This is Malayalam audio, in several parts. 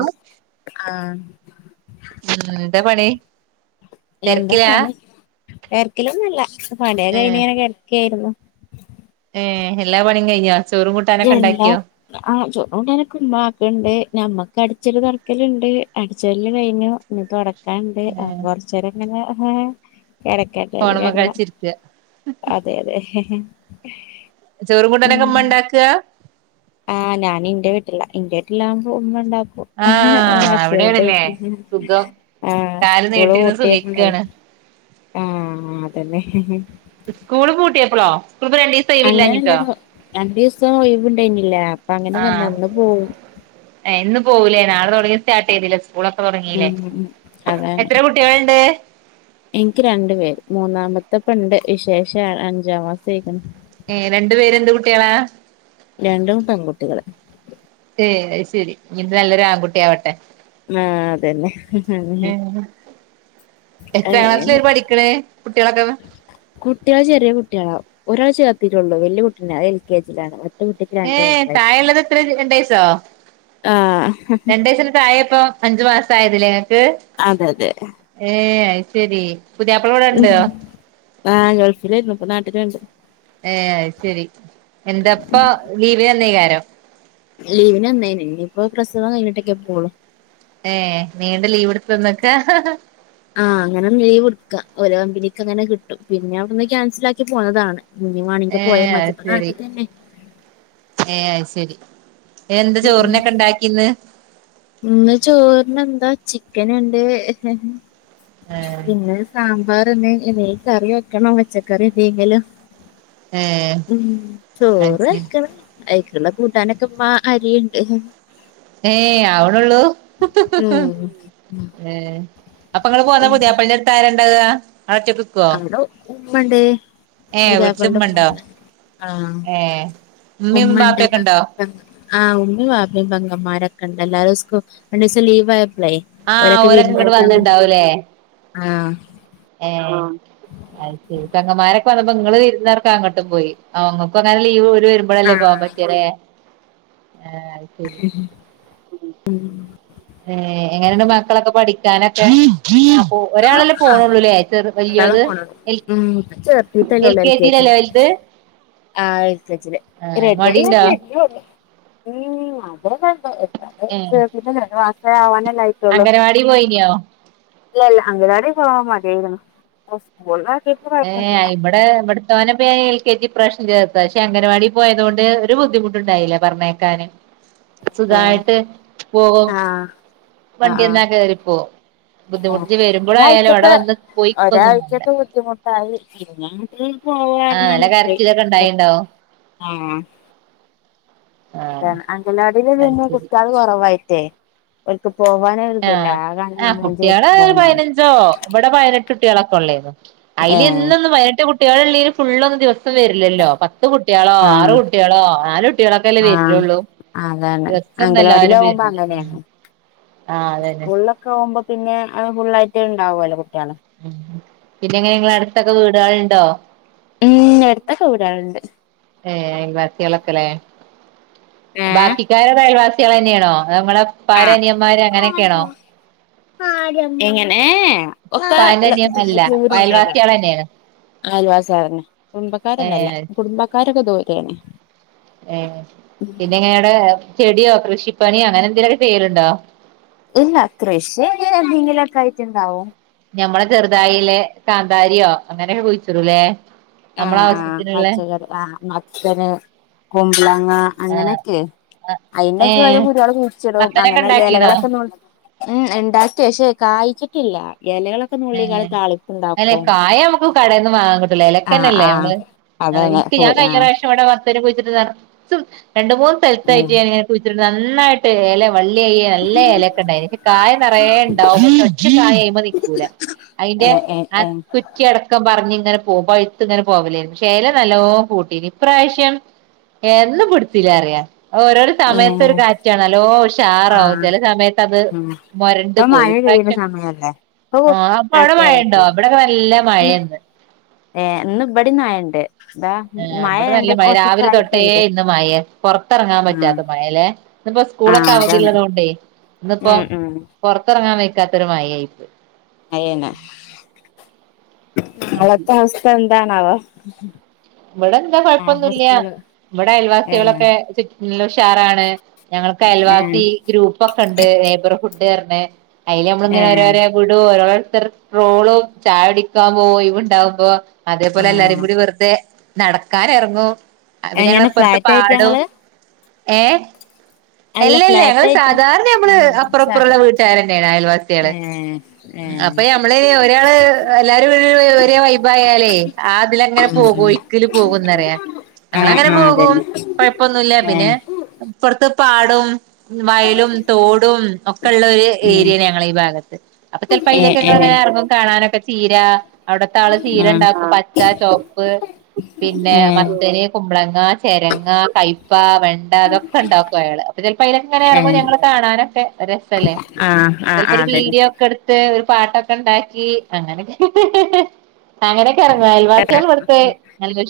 ഓഹ് ആഹ് ഉം എന്താ പണി തെരക്കിലാ. തെരക്കിലൊന്നുവില്ല പണിയൊക്കെ കഴിഞ്ഞ് ഇങ്ങനെ കെടക്കേരുന്നു. ഏഹ് എല്ലാ പണീം കയിഞ്ഞാ. എല്ലാ ആഹ് ചോറും കൂട്ടാനും എല്ലാം ഉമ്മാക്കെണ്ട്. ഞമ്മക്ക് അടിച്ചല് തൊടക്കലെണ്ട് അടിച്ച് വാരല് കഴിഞ്ഞു ഇനി തൊട. ക്കാനെണ്ട് അപ്പൊ ഏഹ് കൊറച്ചേരിങ്ങനെ ഹേ കെടക്കാത്തത് ഫോണുമ്മെ കെടന്നു കളിച്ചിരിക്ക അതെ അതെ. ചോറും ഉം കൂട്ടാനൊക്കെ ഉമ്മ എണ്ടാക്കാ ആഹ് ഞാനിന്റെ വീട്ടിലാ ഇന്റെ വീട്ടിലാകുമ്പോ ഉമ്മ ഇണ്ടാ ഒഹ് ആഹ് ഹസ്ബന്റിന്റെ അവിടെയാണല്ലേ വീട്ടിലേക്ക് സുഖം ആഹ് കാല് സ്കൂള് നീട്ടിരുന്ന് പൂട്ടിയപ്പളെ സുഖിക്കാണ് ആഹ് അതന്നെ. സ്കൂള് പൂട്ടിയപ്പളോ?. സ്കൂളിപ്പോ രണ്ടീസം ഒഴിവില്ലാഞ്ഞിട്ടോ അങ്ങനെയല്ലെന്നു രണ്ടീസം ഒഴിവിണ്ടായ്ന്നിലേ അപ്പ അങ്ങനെ ആഹ് വന്ന ഇന്ന് പോവും. ഏഹ് ഇന്ന് പോവൂലേ നാളെ തൊടങ്ങി സ്റ്റാർട്ട് ചെയ്തിലേ സ്. ഉം ഉം അതാണ് എത്ര കുട്ടികളുണ്ട് ഇൻക്ക് രണ്ടു പേര് മൂന്നാമ ത്തെപ്പണ്ട് വിശേഷ അഞ്ചാം മാസായിക്ക്ണ് ഏഹ് രണ്ടു പേരും എന്ത് കുട്ടിയാളാ. രണ്ടും പെൺകുട്ടികള്. ഏഹ് അയ് ശരി ഇനി ഇത് നല്ലൊരു ആൺകുട്ടി ആവട്ടെ. ആഹ് അതന്നെ അങ്ങനെ. ഏഹ് എത്രാം ക്ലാസ്സില അങ്ങനെ അവര് പഠിക്കണേ കുട്ടികളൊക്കെ കുട്ടിയാള് ചെറേ കുട്ടിയാളാ. ഒരാളെ ചേർത്തിട്ടൊള്ളൂ വെല്യ കുട്ടിനെ അഹ് എൽ കെ ജിലാണ്. ഏഹ് താഴെള്ളത് എത്ര രണ്ടയസ്സോ ആഹ് രണ്ട് വയസ്സിന് തായേ ഇപ്പോ അഞ്ച് മാസം ആയതിലേ ഞങ്ങക്ക് അതെ അതെ ഏ അയ് ശരി. ഉ ആ ഗൾഫിലെയിരുന്നു ഇപ്പ നാട്ടില്ണ്ട് ഏ ഐയ് ശരിരി എന്താപ്പ ലീവിന് വന്നീകാരം. ലീവിന് വന്നേയ്ന് ഇനിയിപ്പോ പ്രസവം കഴിഞ്ഞിട്ടൊക്കെ പോകളു. ഏ നീണ്ട ലീവ് ഇട്ത്ത് വന്നെക്കാ ഹാ ഹാ. ആഹ് അങ്ങനെ ലീവ് ട്ക്കാ ഓരോ കമ്പനിക്ക് അങ്ങനെ കിട്ടും പിന്നെ അവിട്ന്ന് ക്യാൻസിലാക്കി പോന്നതാണ്. ഇഞ്ഞിവാണങ്കി ഏ പോയാമതി അയ്ശരി ച്ട്ട ശരി എന്ത് ചോറിനൊക്കെ ഉണ്ടാക്കിന്ന്. ഇന്ന് ചോറിനന്താ ചിക്കന്ണ്ട് ഹ് ഹ്. ഏ പിന്നെ സാമ്പാർ ഇണ്ട് എന്തേലും കറി വെക്കണം പച്ചക്കറി എന്തെങ്കിലും. ഏ ഉം അയ്ശരി ചോറ്കയിക്കണം അയിക്ക്‌ ക്കുള്ള കൂട്ടാനൊക്കെ വാ അരിയുണ്ട് ഏ അവിടെള്ളൂ ഏ അപ്പൊ നിങ്ങള് പോന്നാ പുതിയപളേന്റെ അടുത്ത് ആരണ്ടാവാ അടെ ഉമ്മണ്ട് ഏഹ് വീട്ടില് പുതിയാപ്ലാന്റ് ഉമ്മണ്ടോ ഉമ്മണ്ട് ആഹ് ഏഹ് ഉമ്മയും ഉമ്മണ്ട് ബാപ്പയൊക്കെ ഉണ്ടോ ആഹ് ആ ഉമ്മിയും വാപ്പിയും ണ്ട് മാരക്കണ്ട എല്ലാരും സ്കൂ രണ്ടെസം ലീവാ ആഹ് ഓരൊക്കെ ഇങ്ങോട്ട് വിരന്നുടക്കാൻ വന്നിട്ട് ആഹ് ഏ അത് ശരി പെങ്ങമ്മാരൊക്കെ വന്നപ്പോ നിങ്ങള് വിരുന്നാർക്കും അങ്ങോട്ടും പോയി അമ്മക്ക് അങ്ങനെ ലീവ് ര് വരുമ്പോഴല്ലേ പോകൻ ആഹ് പറ്റരെ ആഹ് അയ് ശെരി ഏ എങ്ങനെയണ്ട് മക്കളൊക്കെ പഠിക്ക് ക്കാനൊക്കെ ഒരാളല്ലേ ആഹാ പോയോ ക്കൂല്ലേ ചെർ ഒരാളെ വല്യത് പോണുള്ളൂ എൽ ഉം ഇപ്പൊ ചേർത്തിട്ടല്ലേ എൽ ഉള്ളൂ കെ ജി ല്ലേ ജില് വൽത് ആഹ് എൽ കെ ജി ല് [unintelligible] രണ്ട് ഏഹ് മാസവേ ആവാന് അംഗനവാടി പോയിനിയോ ഇല്ല ഇല്ല അങ്ങനവാടി പോകാൻ മടിയായിരിക്കുണ് പ്പ സ്കൂളില് ഏ ഇവിടെ ഇവിടെത്തോനെപ്പ എൽ കെ ജി ഇപ്രാവശ്യം ചേർ പക്ഷെ അങ്കനവാടി പോയതുകൊണ്ട് ഒരു ബുദ്ധിമുട്ടുണ്ടായില്ല പറഞ്ഞയക്കാന് സുഖായിട്ട് പോകും ആഹ് ആഹ് വണ്ടിന്നാ കേറിപ്പോവും ആഹ് ബുദ്ധിമുട്ടി വരുമ്പോഴായാലും അവിടെ ഒരാഴ്ചത്തെ വന്ന് പോയിക്കൊന്നും വേണ്ട ത പിന്നട്ട ആ നല്ല പോവാരന്നാണ് പോയി കരച്ചിലൊക്കെ ഉണ്ടായിണ്ടാവും ആഹ് ആഹ് അതാണ് അങ്കലവാടില് അത് പിന്നെ ശരി കുട്ടികള് കുറവായിട്ടേക്ക് ഓര്ക്ക്‌ ആഹ് ആ കുട്ടികള് കുട്ടിയാള് ഉണ്ടാവും പയിനഞ്ചോ ഇവിടെ പയിനെട്ട് കുട്ടികളൊക്കെള്ളന്ന് അതില് ഏഹ് എന്നൊന്നും പയിനെട്ടു കുട്ടികള് ഉള്ള ഫുള്ളൊന്നും ദിവസം വരില്ലല്ലോ പത്ത് പത്ത് കുട്ടികളോ ആറ് ആഹ് കുട്ടികളോ നാല് കുട്ടികളൊക്കെ അല്ലേ ആഹ് വരിള്ളൂ അതാണ് അങ്കലവാടില് ആകുമ്പോ അങ്ങനെയാണ് ആഹ് അതന്നെ സ്കൂളിലൊക്കെ ആകുമ്പോൾ പിന്നെ അത് ഫുുള്ളായിട്ട് ഇണ്ടാവല്ലോ കുട്ടികളെ ഉം പിന്നെ എങ്ങനെ നിങ്ങളെ അടുത്തൊക്കെ വീടുകൾണ്ടോ? ഉം അടുത്തക്കേ വീടളുണ്ട് ഏ അയൽവാസികളൊക്കെല്ലെ ഏഹ് ബാക്കിക്കാര് അയൽവാസികൾ തന്നെയാണോ അതോ നമ്മളെ ഉപ്പാടെ ആഹ് അനിയന്മാര് അങ്ങനെയൊക്കെയാണോ? എങ്ങനെ ഒക്കേ ഉപ്പാന്റെ അല്ല അനിയൻ അല്ല ദൂരങ്ങളാ അയൽവാസികൾ തന്നെയാണ് ആൽവാസാരന്നെ ഏ കുടുംബക്കാരൊന്നല്ല കുടുംബക്കാരൊക്കേ ദൂരെയണേ ഏ പിന്നെ എങ്ങനെയവിടെ ചെടിയോ കൃഷിപ്പണിയോ അങ്ങനെ എന്തേലൊക്കെ ചെയ്യലുണ്ടോ? ഇല്ല കൃഷി ഇങ്ങനെ എന്തെങ്കിലുംക്കെ ഐറ്റം ഇണ്ടാവും ഞമ്മളെ ചെറുതായിലെ കാന്താരിയോ അങ്ങനെയൊക്കെ വെച്ചുള്ളൂ ല്ലേ ആഹ് ആഹ് പച്ചക്കറി ആഹ് മച്ചന് കുമ്പളങ്ങ ആ അങ്ങനെയൊക്കെ ഏ അതിനൊക്കെ ഓരോ കുരുവാൾ കുഴിച്ചിടും മത്തനൊക്കെ അങ്ങനെ ഉണ്ടാക്കീണോ എലകളൊക്കെ നോ ഉം ഇണ്ടാക്കി പക്ഷേ കായിച്ച് ആ അല്ലെ താളിപ്പുണ്ടാക്കും കായ നമ്മക്ക് കടേന്ന് വാങ്ങാ കിട്ടും ആഹ് എലക്കന്നെല്ലേ ആഹ് നമ്മള് അതന്നെ എനിക്ക് ഞാൻ കഴിഞ്ഞ ആഹ് പ്രാവശ്യം ഇവിടെത്ത് വരെ പോയിച്ചിട്ട് നറച്ചും രണ്ട് മൂന്ന് ഉം സ്ഥലത്തായിട്ട് ഞാനിങ്ങനെ കുഴിച്ചിട്ടുണ്ട് നന്നായിട്ട് ഇല വള്ളി അയ്യ ല്ല ഇലക്കെ ഇണ്ടായി ക്ഷേ കായ നിറയെ ണ്ടാവും ഒറ്റ കായ അതിന്മേൽ നിക്കൂല അയ്ന്റെ ഏഹ് ഏഹ് ആഹ് ഏഹ് കുറ്റിയടക്കം പ പറിഞ്ഞിങ്ങനെ പോം പഴുത്ത് ഇങ്ങനെ പോവലായിരുന്ന് ക്ഷേ എല നല്ലപോ കൂട്ടി ഇനി ഇപ്രാവശ്യം എന്നും പിടുത്തില്ല അറിയാ ഓരോ സമയത്തൊ ഒരു ഏഹ് കാറ്റാണല്ലോ ഓഷ് ഉഷാറാവും ആഹ് ചില സമയത്ത് അത് ഉം മൊരണ്ട് ഇപ്പൊ പോയി മഴ പെയ്യുന്ന ഇപാവശ്യം സമയല്ലേ ഓ ആ അപ്പൊ അവിടെ മഴണ്ടോ താക്കിയാലൊക്കെ ഇവിടെക്കെ നല്ല മഴയിന്ന് ഏ ഇന്നിവിടിം മഴയുണ്ട് ഏ ഇവടെ നല്ല മഴ രാവിലെ തൊട്ടേ പെയ്ത് ഇന്ന് മഴ പുറത്തിറങ്ങാൻ ആഹ് പറ്റാത്ത മഴല്ലെ ഇന്നിപ്പോ സ്കൂളൊക്കെ ആഹ് അവധിള്ള അതാണ് തോണ്ടേ ഇന്നിപ്പോ ഉം ഉം പുറത്ത ഇറങ്ങാൻ വെയ്ക്കാത്തൊരു മഴ ആയിപ്പോയി അയന്നാ നാളത്തെ അവസ്ഥ എന്താണാവോ ഇവിടെ എന്താ നാളെ കൊഴപ്പൊന്നുല്ല്യ സ്കൂള് ഇവിടെ ഏഹ് അയൽവാസികളൊക്കെ നല്ല ഉഷാറാണ് ഞങ്ങൾക്ക് ഏഹ് അയൽവാസി ഗ്രൂപ്പ് ഒക്കെ ഉണ്ട് നൈബർഹുഡ് ർന്ന അയില് നമ്മളിങ്ങനെ ഏഹ് ഓരോരോ വിടു ഓരോൾ ട്രോളും ചായ കുടിക്കാൻ പോവും ഒയിണ്ടാവുമ്പോ അതേപോലെ എല്ലാരും ആഹ് കൂടി വെറുതെ നടക്കാൻ ഇറങ്ങും പിന്നെ ഞങ്ങള എങ്ങനെ ഇപ്പുറത്ത് ഫ്ലാറ്റ് ആയിട്ടാ പാടും ഇങ്ങള് ഏ അല്ല യെല്ല ല്ല ഞങ്ങൾ ഫ്ലാറ്റ് ആയിട്ടാ സാധാരണ ന ആ മ്മള് അപ്പുറും ഇപ്പറുള്ള സാധാ വീട്ടുകാര് തന്നെയാണ് അയൽവാസികള് ഏഹ് ഏഹ് അപ്പൊ നമ്മള് ഒരാള് എല്ലാരും ഒരേ വൈബ ആയാലേ ആ തിലങ്ങനെ പോകോയ് ഒഴുക്ക് പോകുന്നറിയ ഞങ്ങൾ ആഹ് ആഹ് അങ്ങനെ ആഹ് പോകും. അതന്നെ കുഴപ്പൊന്നുല്ല ഏഹ് പിന്നെ ഏഹ് അപ്പറത്ത് പാടും വയലും തോടും ഒക്കെ ള്ള ഒരു ഏരിയാണ് ഞങ്ങള ഈ ഭാഗത്ത്, അപ്പൊ ചെലപ്പോ അയിലേക്ക ഞങ്ങൾ ഏഹ് ഏഹ് ഇങ്ങനെ ഇറങ്ങും കാണാനൊക്കെ ചീരാ, അവിടത്തെആള് ചീര ആഹ് ണ്ടാക്കും പച്ച ചോപ്പ് പിന്നെ ഏഹ് മത്തന്, കുമ്പളങ്ങ, ചെരങ്ങ, കയ്പ, വെണ്ട, തൊക്കെ ണ്ടാക്കും അയാള് ചിലപ്പോ അയിലക്ക ങ്ങനെ ഇറങ്ങും ഏഹ് ഞങ്ങള്ൾ കാണാനൊക്കെ രസല്ലേ ആഹ് ആഹ് ആഹ് ചിലപ്പോ ഒരു അതന്നെ വീഡിയോ ഒക്കെ എടുത്ത് ഒരു പാട്ടൊക്കെ ണ്ടാക്കി അങ്ങനൊക്കെ ഹി ഹി ഹി അങ്ങനെയൊക്കെ ഇറങ്ങ അയൽവാസിള് ഇവിടെത്തെ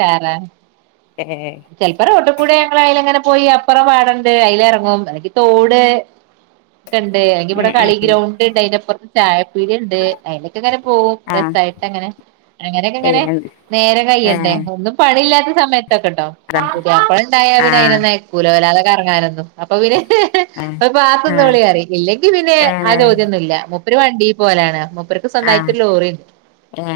കേറാൻ, ഏഹ് ചെൽപ്പം റോട്ട് കൂടെ ഞങ്ങളയിലെങ്ങനെ പോയി അപ്പുറ പാടണ്ട് അതില ഇറങ്ങും എനിക്ക് തോട് ഒ ഉണ്ട് അല്ലെങ്കിൽ ഉം ഇവിടെ ഉം കളി ഗ്രൗണ്ട് ഉണ്ട് അതിനപ്പുറത്ത് ചായ [unintelligible] ണ്ട് അതിലക്കെ അങ്ങനെ പോും ആഹ് രസമായിട്ട് അങ്ങനെ അങ്ങനെയൊക്കെങ്ങനെ നേരെ കയ അ ശരിയാണ് ഒന്നും പണില്ലാത്ത സമയത്തൊക്കെട്ടോ പുതിയാപ്ല ഉണ്ടായപിന്നെ അതിനൊന്നുയക്കൂല ഇറങ്ങാനായിരുന്നു. അപ്പൊ ഏഹ് പിന്നെപ്പ പാത്തന്നൊളി അതാണ് പറി ഇല്ലെങ്കി പിന്നെ ആ ആഹ് ഏഹ് ചോദ്യൊന്നുമില്ല ഒരു വണ്ടി പോലെയാണ് അവർക്ക് സ്വന്തായിട്ട് ആഹ് ഏഹ് ലോറിണ്ട്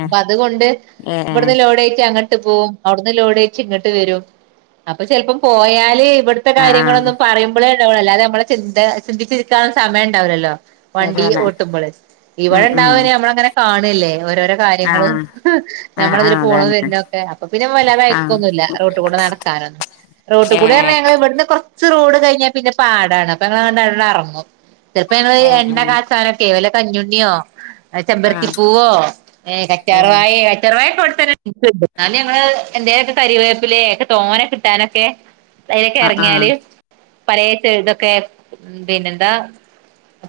അപ്പ ആഹ് അതൊണ്ട് ഏഹ് ഇവിടിന്നു ലോഡറ്റി അങ്ങട്ട് പോും അവിടന്ന് ലോടെറ്റി ഇങ്ങോട്ട് വരും അപ്പൊ ചിലപ്പോം പോയാല് ഇവിടുത്തെ ഏഹ് ആഹ് കാര്യങ്ങളൊന്നും പറമ്പോളെ ഉണ്ടാവൂ അല്ലതെ നമ്മള ചിന്ത ചിന്തിച്ചിരിത്താ സമയംണ്ടാവില്ലല്ലോ വണ്ടി അതാണ് ഓട്ടുമ്പോള് ഇവിടെ ഉം ഉം ഉണ്ടാവനേ നമ്മള അങ്ങനെ കാണല്ലേ ഓരോരോ കാര്യങ്ങളും ആഹ് ആഹ് ഞമ്മള ഇതില് ആഹ് പോകണത് അതാണ് വരീടാ അപ്പൊ പിന്നെ ആഹ് വലതയക്കൊന്നുമില്ല റോട്ടി കൂടെ നടക്കാനൊന്ന റോട്ട് കൂടി ഏഹ് പറഞ്ഞാ ഞങ്ങള് ഇവിടുന്ന് കുറ കുറച്ചു റോഡ് കഴിഞ്ഞാ പിന്ന പാടാണ് അപ്പ അയിലാണ്ടടെ ഇറങ്ങും ചെറപ്പ ഞങ്ങൾ ഏഹ് ഏഹ് എണ്ണ കാച്ചാനൊക്കെ വല കഞ്ഞുണ്ണിയോ അ ചെമ്പരത്തി ആഹ് പൂവോ ഏ ഏഹ് കറ്റാർവായ കാറ്റർവായ കെ അവിടുതന്നെ ഇപ്പോട്ടും ന്നാലും ഞങ്ങള് എന്തേലൊക്കെ കരിവേപ്പിലെ ഒക്കെ തോന്നെ കിട്ടാനൊക്കെ അതിലൊക്കെ ആഹ് ആഹ് ആഹ് ഇറങ്ങിയാല് പലയത്തു ഇതൊക്കെ ഉ പിന്നെന്താ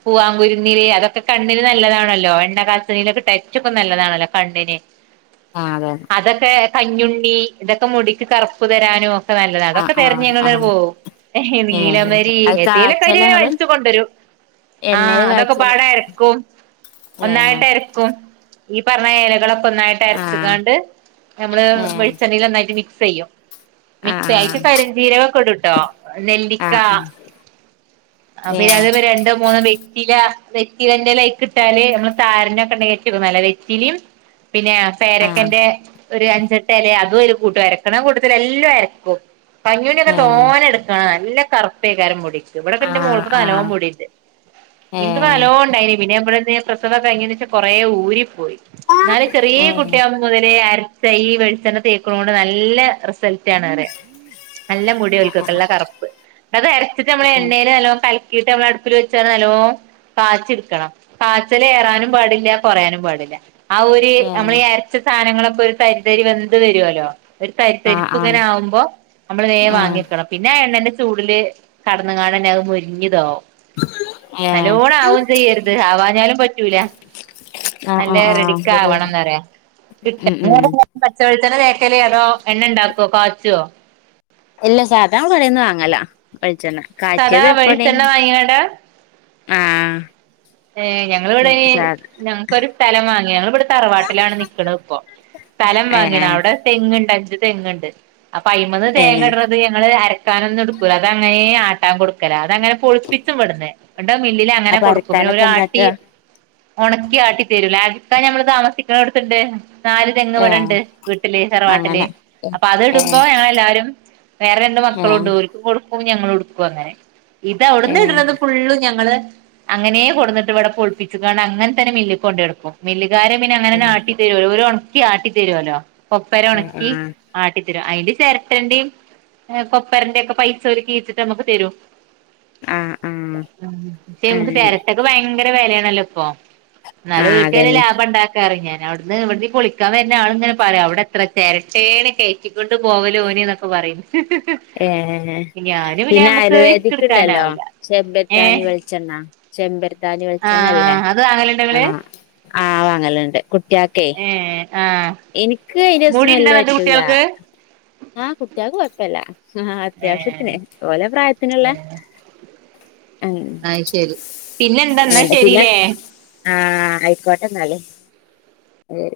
പൂവാംങ്കുരുന്നീര് അതൊക്കെ കണ്ണിന് നല്ലതാണല്ലോ എണ്ണ കാച്ചനീൊക്കെ ടറ്റൊക്കെ നല്ലതാണല്ലോ കണ്ണിന് അെ ആഹ് അതെ കഞ്ഞുണ്ണി ഇതൊക്കെ മുടിക്ക് കറുപ്പു തരാനും ഒക്കെ നല്ലതാണ് ആഹ് അതൊക്കെ തെരഞ്ഞ ആഹ് ങ്ങള് ആഹ് പോകും. ഏ ഏഹ് നീലമാരി അത് ഏതേലേക്കെരു കാച്ചല ഇങ്ങള് വലിതു കൊണ്ടുവരും ആഹ എണ്ണേല് അതൊക്കെ കാച്ചല പാട അരക്കും ഏഹ് ഒന്നായിട്ട് അരക്കും ഈ പറഞ്ഞ ഇലകളൊക്കെ ഒന്നായിട്ട് ആഹ് അരച്ചുകാണ്ട് നമ്മള് ഏഹ് വെളിച്ചെണ്ണയിൽ ഒന്നായിട്ട് മിക്സ് ചെയ്യും. മിക്സി അയിക് ആഹ് കരീഞ്ചീരകൊക്കെ ഇടുട്ടോ നെല്ലിക്ക ആഹ് [unintelligible] ആഹ് ഏഹ് വെറ്റിലന്റെ ലൈക്ക് കിട്ടാല് നമ്മള് സാര ഒക്കെ [unintelligible] വെറ്റിലും പിന്നെ ആഹ് പേരക്കന്റെ ഒരു അഞ്ചട്ട് ഇല അതും കൂട്ടും അരക്കണം അരക്കണ കൂട്ടത്തിൽ എല്ലാം അരക്കും പഞ്ഞൂനിയൊക്കെ ഏഹ് തോനെ എടുക്കാണ് നല്ല കറു പേക്കാരം മുടി ഇവിടെക്കെന്റെ ആഹ് മോൾക്ക് ആഹ് നലോമുടിണ്ട് എനിക്ക് ഏഹ് നലോ ഉണ്ടായിണ് പിന്നെ ഇവിടെന്ന് പ്രസവം കഴിഞ്ഞ ശേഷം കൊറേ ഊരി പോയി എന്നാലും ചെറിയ കുട്ടിയ ആവുന്നത് വരെയും അര ച്ച് ഈ വെളിച്ചെണ്ണ തേക്കുന്ന കൊണ്ട് നല്ല നല്ല റിസർട്ട് ആണ് കാണാൻ നല്ല മുടിക്ക് നല്ല കറുപ്പ് അത് അരച്ചിട്ടമ്മള് കലക്കിട്ട് നമ്മള് അടുപ്പിൽ വെച്ച് നല്ലോണം കാച്ചി എടുക്കണം കാച്ചി റാനും പാടില്ല കുറയാനും പാടില്ല ആ ഒരു ഈ നമ്മൾ ഏഹ് ഈ അരച്ച സാധനങ്ങൾ ഒരു തരിതരി വന്ത് വരുവല്ലോ ഒരു ആഹ് തരിത്തരിപ്പ് ഇങ്ങനെ ആഹ് ഏഹ് ആഹ് ആഹ് ആഹ് ആകുമ്പോ നമ്മള് നേ വാങ്ങിവേക്കണം പിന്നെ എണ്ണന്റെ ചൂടില് കട കാണാൻ മുരിഞ്ഞത് ആവും ഏഹ് നല്ലോണം ആവും ചെയ്യരുത് ആവാഞ്ഞാലും പറ്റൂല ആഹ് നല്ല ആഹ് ആഹ് റെഡിക്ക ശരിയാണ് ആവണംന്നല് ഉം ഉം പച്ച വെളിച്ചെണ്ണ തേ [unintelligible] എണ്ണ ഉണ്ടാക്കോ കാച്ചുവോ ഇല്ല സാധാനം കടന്ന് വാങ്ങല വെളിച്ചെണ്ണ സാദാ കാച്ചിയത് എപ്പണ വെളിച്ചെണ്ണ വേണ വാങ്ങിയാണ്ട ആഹ് ഏഹ് ഞങ്ങിവിടെ ഉം സാ ഞങ്ങക്കൊരു സ്ഥലം വാങ്ങി ഞങ്ങിവിടെ തറവാട്ടിലാണ് നിക്കണ ഇപ്പോ സ്ഥലം വാങ്ങിയ ഏഹ് അവിടെ തെങ്ങ്ങുണ്ട് അഞ്ച് തെങ്ങുണ്ട് അപ്പൊ അയമന്ന് തേങ്ങ ഏഹ് ഇടത് ഞങ്ങള് അര അത ക്കാനും ഒന്നും എടുക്കൂല്ല അങ്ങനെ ആട്ടാൻ കൊടുക്കലാ അത് അങ്ങനെ പൊളിപ്പിച്ചും വിടുന്ന് ഇന്നട്ട വിടന്ന് മില്ലില് അങ്ങനെ കൊടുക്ക അപ്പൊ അരക്കാനൊക്കെ ആട്ടി എന്താട്ടാ ഉണക്കി ആട്ടി തരൂല ഇപ്പം ഞമ്മൾ താമസിക്കുന്നടുത്തണ്ട് നാല് തെങ്ങ് ഏഹ് ഇവിടണ്ട് വീട്ടില് തറവാട്ടില് അങ്ങനെ ഏ അപ്പൊ അത് ഏ ഇടുമ്പോ ഞങ്ങളെല്ലാരും വേറെ രണ്ട് മക്കളും ഉണ്ട് ഒരിക്കും കൊടുക്കും ഞങ്ങൾ എടുക്കും അങ്ങനെ ഇത് ഏ ഏ അവിടുന്ന് ഇടുന്നത് ഫുള്ളും ഞങ്ങള് അങ്ങനെ കൊണ്ട് വന്നിട്ട് ഇവിടെ പൊലിപ്പിച്ചു അങ്ങനെത്തന്നെ മില്ല് കൊണ്ട് കൊടുക്കും മില്ല് വികാരം പിന്നെ അങ്ങനെ ആട്ടി തരുമല്ലോ അവര് ഉണക്കി ആട്ടി തരുവമല്ലോ കൊപ്പര ആ ഉണക്കി ആട്ടിത്തരും അതില് ചിരട്ടന്റെയും കൊപ്പരന്റെ ഒക്കെ പൈസ ഒരുക്കി ഇട്ടിട്ട് നമുക്ക് തരും ആഹ് ആഹ് ചിരട്ടക്ക് ഭയങ്കര വിലയാണല്ലോ ഇപ്പൊ ആ എന്നാലും അവര്ക്കു തന്നെ അല്ലെ അതന്നെ ലാഭം ഉണ്ടാക്കാറ് പിന്നെ അവിടുന്ന് ഇവിടുന്ന് കുളിക്കാൻ വരുന്ന ആൾക്കാർ പറയും അവിടെ എത്ര ചിരട്ടേ ആണ് കയറ്റിക്കൊണ്ട് പോവല് എന്നൊക്കെ പറയുന്നു ഏഹ് പിന്നെ നമ്മുക്ക് റിസ്ക് ആയുർവേദിക് ഉണ്ടല്ലോ എടുക്കാനാവൂല ഏ ചെബത്താനി വെളിച്ചെണ്ണ ചെമ്പരധാനി വെളിച്ചെണ്ണ ആഹ് അല്ലേ ആഹ് അത് വാങ്ങലുണ്ടോ ഇങ്ങള് [unintelligible] ആഹ് വാങ്ങലുണ്ട് കുട്ടികൾക്കേ ഏ ആഹ് എനിക്ക് അതിന്റെ മുടി ഉണ്ടോ സ്മെല്ല് എന്നിട്ട് പറ്റൂല കുട്ടികൾക്ക് ആഹ് കുട്ടികൾക്ക് കുഴപ്പില്ല ആഹ് ഏ അത്യാവശ്യത്തിനെ ഓലെ പ്രായത്തിനുള്ള ഉം അത് ശരി പിന്നെ എന്താ എന്നാ ശരില്ലേ ആഹ് ആയിക്കോട്ടെ എന്നലും